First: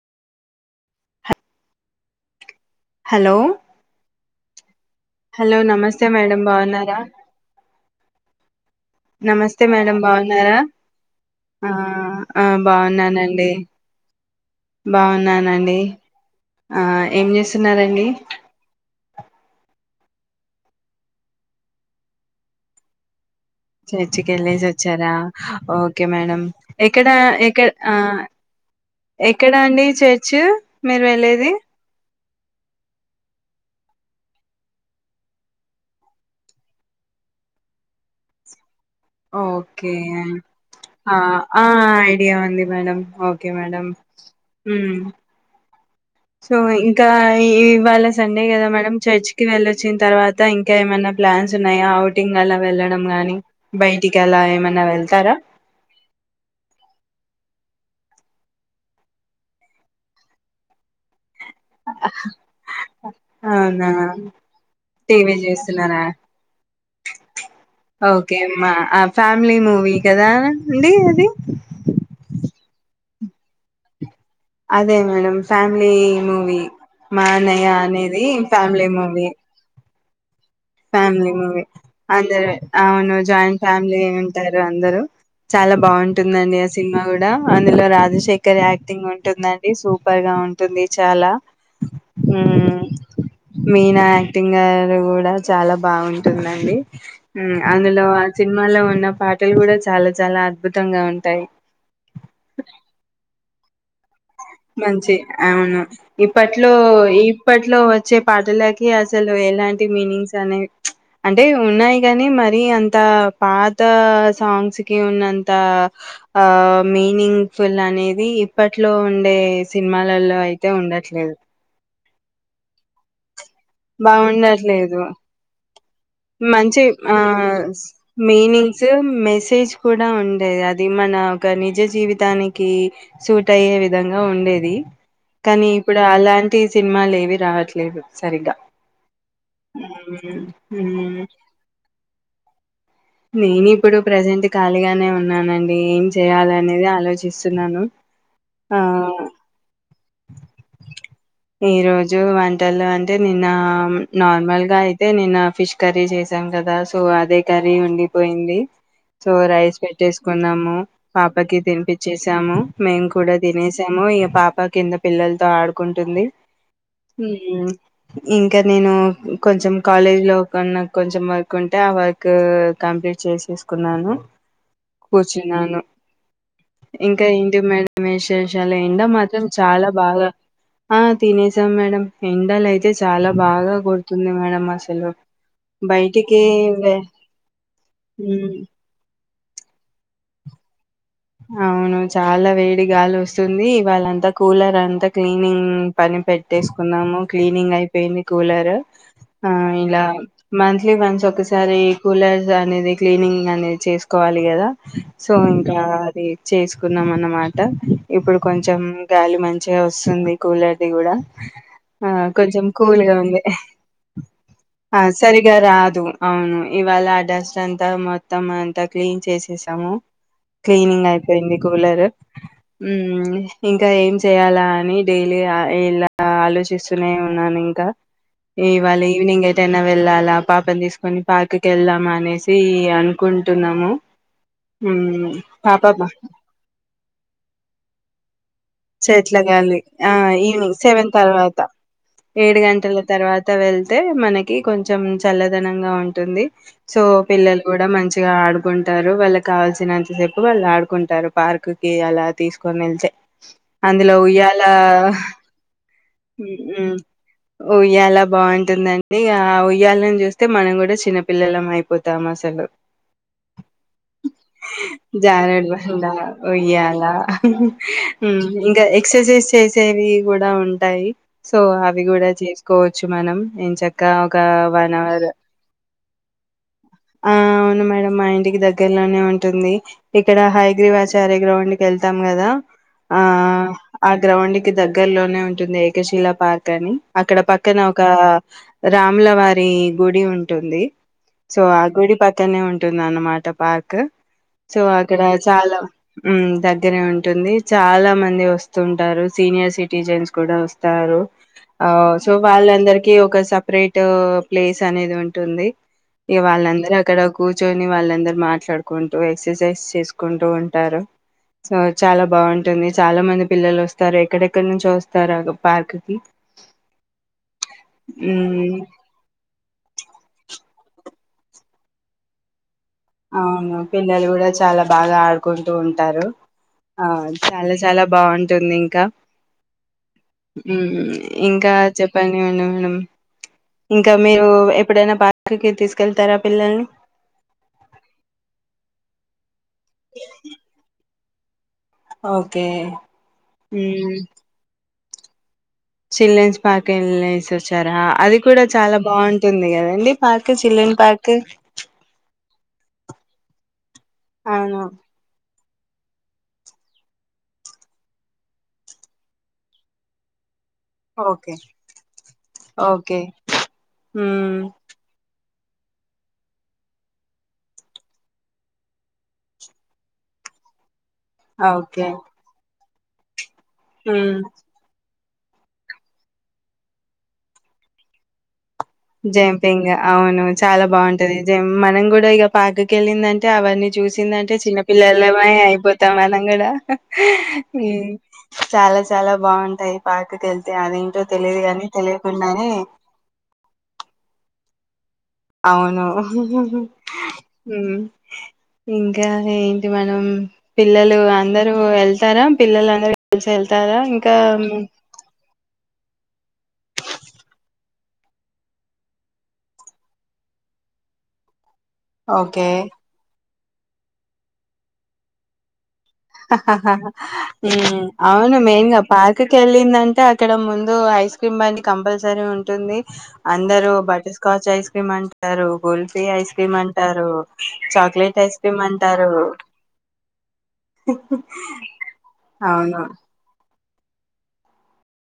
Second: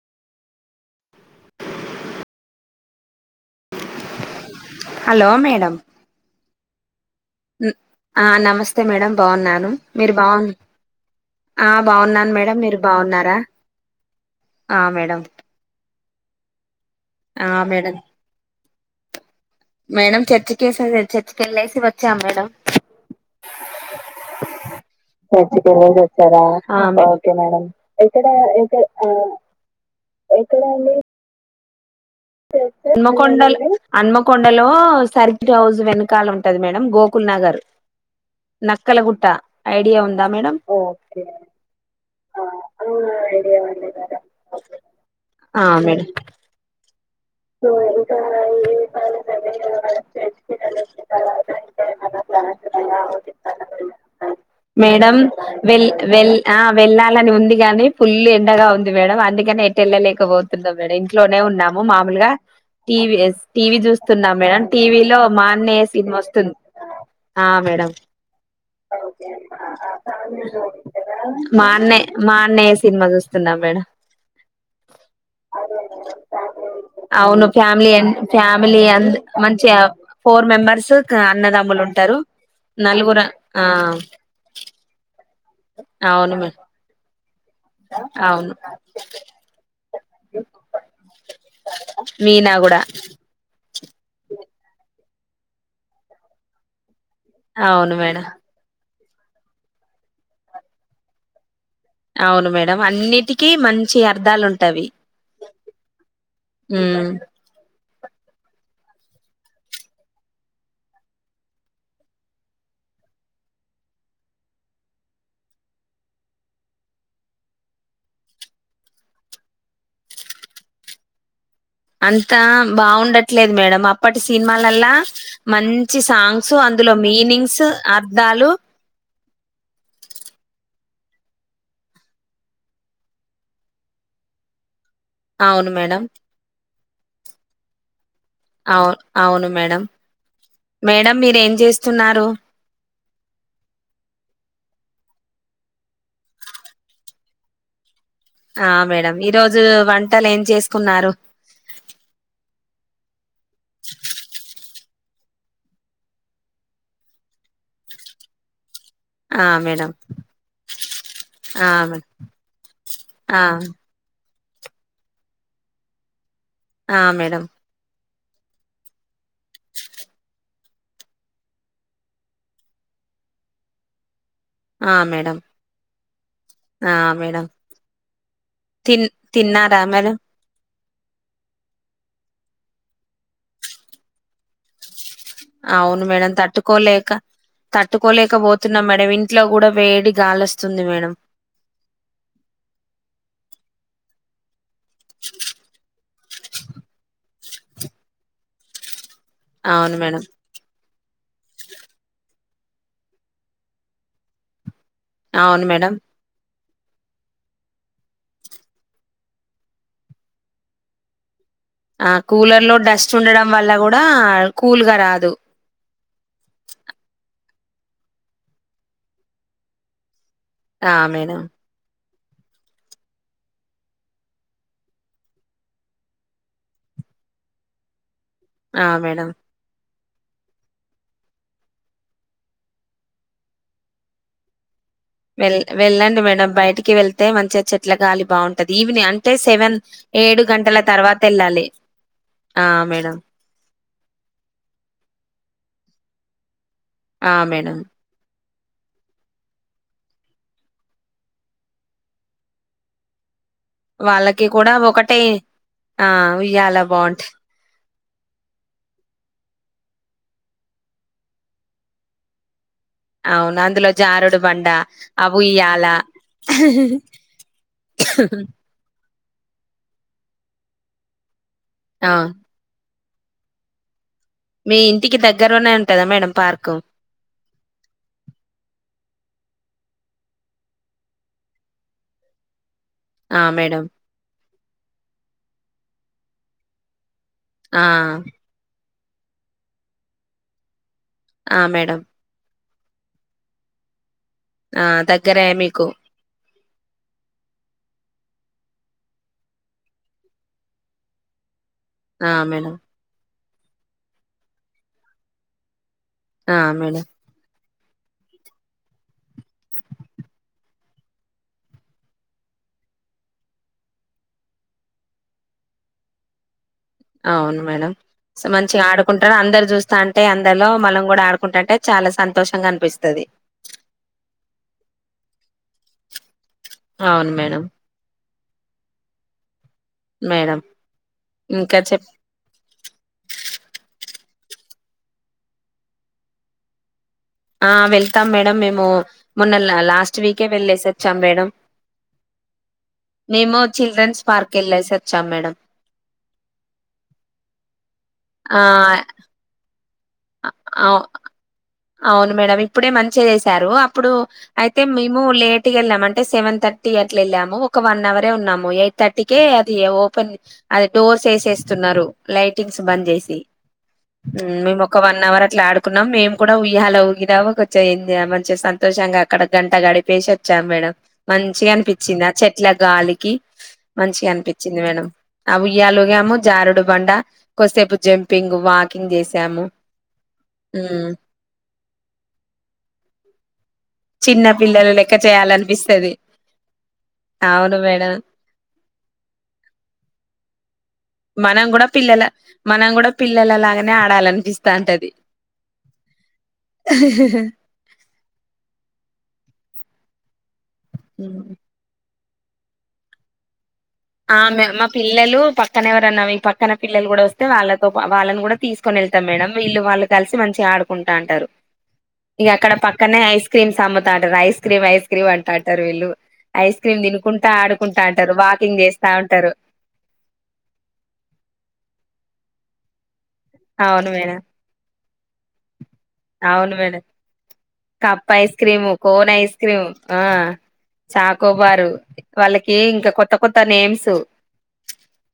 Hello hello నమస్తే madam బాగున్నారా ఆ నమస్తే మేడం నమస్తే బాగున్నాను మేడం మీరు బాగు బాగున్నారా ఆ బాగున్నాను మేడం మీరు బాగున్నారా బాగున్నానండి ఆ మేడం బాగున్నానండి ఆ ఏం ఆ మేడం చేస్తున్నారంండి మేడం చర్చికిే చర్చికి వెళ్ళేసి వచ్చాం మేడం చర్చికి వెళ్ళేసి వచ్చారా చర్చికి వెళ్ళేసి ఓకే మేడం వచ్చారా ఎక్కడ ఓకే ఎక్క మేడం ఎక్కడ ఎక్కడ ఆ ఎక్కడా అండి చర్చి మీరు వెళ్ళేది న్మకొండ హన్మకొండలో సర్కిట్ హౌజ్ వెనకాల ఉంటది madam Gokulnagar Nakkala Gutta okay idea ఉందా మేడం ఆ ఒకే ఆ ఐడియా ఆ ఉంది మేడం ఓకే ఐడియా మేడం ఉంది మేడమ్ ఉమ్ ఆ మేడమ్ సో ఇ ఇంకా ఇవాళ ఇంకా సండే కదా ఏ మేడం కాలేజ్ చర్చ్ కి అదే వెళ్ళొచ్చిన మనం తర్వాత చర్చికి ఇంకా వెళ్ళిన ఏమైనా తర్వాత ప్లాన్స్ ఇంకా ఉన్నాయా ఏమన్నా అవుటింగ్ అలా క్లాసులు వెళ్ళడం గానీ అవుతాయి. బయటికి అలా ఏమైనా మేడం వెళ్తారా కాని ఫుల్ ఎండగా ఉంది మేడం అందుకని ఎట్ వెళ్ళలేకపోతుందో మేడడం ఇంట్లో ఉన్నాము మా టీవీ అవునా చూస్తున్న మేడమ్ టీవీ లో మా అన్నయ్య సినిమా వస్తుంది మడమ ఆ మేడమ్ ఓకే మా ఆ ఫ్యామిలీ మూవీ కదా అండి అది మా అన్నయ్య సినిమా చూస్ న్నా మేడం అదే మేడం ఫ్యామిలీ మూవి అవును ఫ్యామిలీ ఫ్యామిలీ అ మూవీ మంచిగా ఆ ఫ్యామిలీ మూవీ అందరు అవును నలుగుర జాయింట్ ఆ ఫ్యామిలీ ఉంటారు అందరుూ చాలా అవును మే బాగుంటుందండి ఆ సినిమా కూడా, అందులో అవును రాజశేఖర్ యాక్టింగ్. ఉంటుందండి సూ. సూపర్ గా ఉంటుంది చాలా, మీనా కూడా, మ్మ్ మీనా యాక్టింగ్ గారు కూడా, చాలా బాగుంటుందండి, అవును అందులో మేడం సినిమాల ఉన్న, పాటలు కూడా. చాలా చాలా అద్భుతంగా ఉంటాయి, చెయర్ [unintelligible] మంచి అవును ఇప్పట్లో ఉమ్ ఇప్పట్లో వచ్చే పాటలకి, అసలు ఎలాంటి మీనింగ్స్ అనే. అంటే ఉన్నాయి కానీ మరి అంత. పాత సాంగ్స్ కి ఉన్నంత ఆ మీనింగ్ ఫుల్ అనేది ఇప్పట్లో ఉ, అంటే సినిమాలలో అయితే ఉండట్లేదు అంతా బాగుండ, లేదు మేడం అప్పటి సినిమాలలా. బావుండట్లేదు. మంచి సాంగ్స్ మంచి అందులో మీనింగ్స్ ఆహ్, స్ అర్థాలు, మీనింగ్స్, ఇది మన ఒక నిజ జీవితానికి. సూట్ అయ్యే విధంగా ఉండేది, కానీ అవును ఇప్పుడు మేడం అలాంటి, సినిమాలు ఏవి రావట్లేదు సరి, అవు అవును మేడం మేడం హ్మ్. మీర ఏం చేస్తున్నారు, నేను ఇప్పుడు ప్రజెంట్. ఖాళీగానే ఉన్నానండి ఏం చేయాలి అనేది ఆలోచిస్తున్నాను, ఆ మేడం ఈ రోజు వంటలు ఏం చేసుకున్నారు, ఈ రోజు వంటలు అంటే నిన్న నార్మల్ గా అయితే, అయితే నేను ఫిష్ కర్రీ చేసాను కదా సో అదే కర్రీ, అది ఉండిపోయింది, సో ఆ రైస్ మేడం పెట్టేసుకున్నాము. పాపకి ఆ మేడం తినిపచ్చేసాము మేము కూడా. ఆ తినేసాము ఇక పాప, పాప కింద పిల్లలతో ఆడుకుంటుంది, ఆ హు మేడం ఇంకా నేను కొంచెం. కాలేజ్ లో కన్నా కొంచెం వర్క్ ఉంటే ఆ వర్క్, కా కంప్లీట్ చేసేసుకున్నాను, ఆ మేడం కూర్చున్నాను, ఆ ఇంకా మేడం ఏంటి మేడం. విశేషాలు ఎండా తిన్ మాత్రం తిన్నారా చాలా మేడం బాగా, ఆ తినేసాం మేడం. ఎండలు అయితే చాలా బాగా. కుడుతుంది మేడం అసలు, అవును మేడం బయటికి వె తట్టుకోలేక, హ్మ్. తట్టుకోలేకపోతున్న మెడ, ఇంట్లో కూడా వేడి గాలి వస్తుంది మేడం అవును చాలా వేడి గాలి వస్తుంది వాళ్ళంతా కూలర్ అంత క్లీనింగ్ పని పెట్టేసుకున్నాము క్లీనింగ్ అయిపోయింది కూలరు ఆ అవును ఇలా మేడం మంచి లీ వన్స్ ఒకసారి కూలర్స్ అనేది క్లీనింగ్ అనేది చేసుకోవాలి కదా సో అవును ఇంకా మేడం చేసుకున్నాం అనమాట ఇప్పుడు కొంచెం గాలి మంచిగా వస్తుంది కూలర్ది కూడా ఆ కూలర్ కొంచెం లో డస్ట్ కూల్గా ఉంది ఉండడం వల్ల కూడా కూల్గా ఆ రాదు సరిగా రాదు అవును ఇవాళ ఆ డస్ట్ అంతా మొత్తం అంతా క్లీన్ చేసేసాము ఆ క్లీనింగ్ మేడం అయిపోయింది కూలర్ ఉమ్ ఇంకా ఏం చేయాలా అని డైలీ ఇలా ఆలోచిస్తూనే ఉన్నాను ఇంకా ఆ ఇవాళ మేడం ఈవినింగ్ ఏటైనా వెళ్ళాలా పాపం తీసుకొని పార్క్ కీ వెళ్దామా అనేసి అనుకుంటున్నాము మ్మ్ వెల్ పాప వెళ్ళండి మేడం బయటికి వెళ్తే మంచిగా చెట్ల గాలి వస్తుంది బాగుం చెట్లగాలి ఆ ఈవినింగ్ గంటల సెవెన్ తర్వాత వెళ్ళాలి ఏడు ఆ గంటల మేడం తర్వాత వెళ్తే మనకి కొంచెం చల్లదనంగా ఉంటుంది ఉంటుంది సో ఆ! పిల్లలు మేడం. కూడా మంచిగా ఆడుకుంటారు ఆడుకుంటారు వాళ్ళకి కావాల్సినంతసేపు వాళ్ళు ఆడుకుంటారు పార్క్ కి అలా తీసుకొని వెళ్తే అందులో వాళ్ళకి ఉయ్యాల కూడా ఒకటే ఆ ఉయ్యాలా బాగుంటాయి ఇయ్యాల బాగుంటుందండి ఆ ఉయ్యాలని చూస్తే మనం కూడా చిన్నపిిల్లల అయిపోతాం అసలు అవును అందులో జారుడు బండ అ జారుడు ఉయ్యాల బండ ఆహా హహ ఉ ఇంక ఎక్సర్సైజ్ చేసేవి కూడా ఉంటాయి సో అవి ఆ! కూడా చేసుకోవచ్చు చ్చు మనం ఎంచక క ఒక మీ వన్ ఇంటికి అవర్ దగ్గరలోనే ఉంటదా మేడం పార్కు? ఆ అవును మేడం మా ఇంటికి దగ్గరలోనే ఉంట ఉంటుంది ఇక్కడ హైగ్రీవాచారీ గ్రౌండ్కి వెళ్తాం కదా ఆ మేడమ్ దగ్గర్లోనే ఉంటుంది ఏకశిల పార్క్ అని అక్కడ పక్కన ఆ! ఒకా రాముల వారి గుడి ఉంటుంది సో ఆ గుడి పక్కనే ఉం టుందనమాట పార్క్ సో ఆ! అక్కడ దగ్గరే చాలా మీకు. ఉమ్ దగ్గరే ఉంటుంది చాలా మంది వస్తుంటారు సీనియర్ సిటిజన్స్ కూడా వస్తారు ఆవో సో ఆ! మేడం. వాళ్ళందరికీ ఒక సప్ రేట్ ప్లేస్ అనేది ఉంటుంది ఇగ ఆ! వాళ్ళందరూ మేడం. అక్కడ కూర్ ర్చొని వాళ్ళందరు మాట్లాడుకుంటూ ఎక్సర్సైజ్ చేసుకుంటూ ఉంటారు. సో చాలా బాగుం టుంది చాలా మంది పిల్లలు వస్తారు ఎక్కడెక్కడ నుంచో వస్తారు పార్క్ కి అవును మేడం సో మ్మ్ మంచిగా ఆడుకుంటారు అందరు చూస్తాంటే అందలో మనం కూడా ఆడుకుంటంటే చాలా సంతోషంగా అనిపిస్ అవును పిల్లలు కూడా చాలా బాగా ఆడుకుం టూ ఉంటారు ఆ అవును మేడం. చాలా చాలా బాగుంటుంది ఇంకా మేడం. ఇంకా చెప్పండి మేడం ఇంకా మీరు ఎప్పుడైనా పార్క్ కి తీసుకెళ్తారా పిల్లల్ని ఆ వెళ్తాం మేడం మేము మొన్న లాస్ట్ వీకే వెళ్ళేసొచ్ చం మేడం ఓకే మేము మ్మ్ చిల్డ్రన్స్ పార్క్ ఎళ్ళేసొ చాం మేడం చిల్డ్రన్స్ పార్క్ ఎళ్ళేసొచ్చారా అది ఆ కూడా చాలా బాగుంటుంది కదా పార్క్ చిల్డ్రెన్ అవు పార్క్ అవును మేడం ఇప్పుడే మంచిగా చేశారు అప్పుడు అయితే అవును మేము లేట్ ట్గెళ్ళాము అంటే సెవెన్ థర్టీ అట్లా వెళ్ళాము ఒక వన్ అవరే ఉన్నాము ఎయిట్ థర్టీకే అది ఓపెన్ అది డోర్స్ ఓకే ఏసేస్తున్నారు లైటింగ్స్ బంద్ ఓకే చేసి ఉమ్ మ్మ్ మేము ఒక వన్ అవర్ ఇట్లాడుకున్నాం మేము కూడా ఉయ్యాల ఊగినం కొంచెం మంచిగా సంతోషంగా అక్కడ గంట గడిపేసొచ్చాం మేడం ఓకే మంచిగనిపిచ్చింది ఆ చెట్ల గాలికి మ్మ్ మంచిగనిపిచ్చింది మేడం ఆ ఉయ్యాలుగాము జారుడు బండ కొద్సేపు జంపింగ్ వాక్ జంపింగ్ అవును చాలా ఉమ్, బాగుంటది జమ్ మనం కూడా ఇగ పార్క్ వెళ్ళిందంటే అవన్నీ చూసిందంటే చిన్న పిల్లలు లెక్క పిల్లలమే చేయాలనిపిస్తది అయిపోతాం. మనం కూడా అవును ఉమ్ మేడం చాలా చాలా బాగుంటాయి పార్క్ కి వెళ్తే అదెంటో తెలిదు మనం కూడా కాని తెలియకుండానే ఆడాలనిపిస్తాంటది అవును హా హా హా ఉమ్ ఇంకా ఏంటి మనం పిల్లలు ఉమ్. అందరూ వెళ్ తరా పిల్లలంద ఆమె మా పిల్లలు పక్ పక్కన ఎవరన్నా ఈ పక్కన పిల్లలు కూడా వస్తే. వాళ్ళతో వాళ్ళని కూడా తీసుకొని వెళ్తాం. మేడం వీళ్ళు వాళ్ళు కలిసి మంచిగా ఆడుకుంటా అంటారు ఇగ ఓకే అక్కడ పక్కనే ఐస్ క్రీమ్ అమ్మత అంటారు ఐస్ క్రీమ్, ఐస్ క్రీం అంటా అంటారు వీళ్ళు హ హా ఐస్ హా క్రీమ్ హా తినుకుంటా ఉహ్మ్ ఆడుకుంటా అంటారు అవును వాకింగ్ మేన్ గా చేస్తా పార్క్ ఉంటారు కి వెళ్ళిందంటే అక్కడ ముందు ఐస్ క్రీమ్ బండి కంపల్సరీ హా ఉంటుంది అందరు అవును బటర్ మేడం స్కాచ్ ఐస్ క్రీమ్అంటారు, కుల్ఫీ ఐస్ అవును క్రీమ్ మేడం అంటారు, cup chocolate ice cream cream cone అంటారు. ఐస్ క్రీమ్ ఆ చాకోబారు వాళ్ళకి అవును ఇంకా కొత్త కొత్త నేమ్స్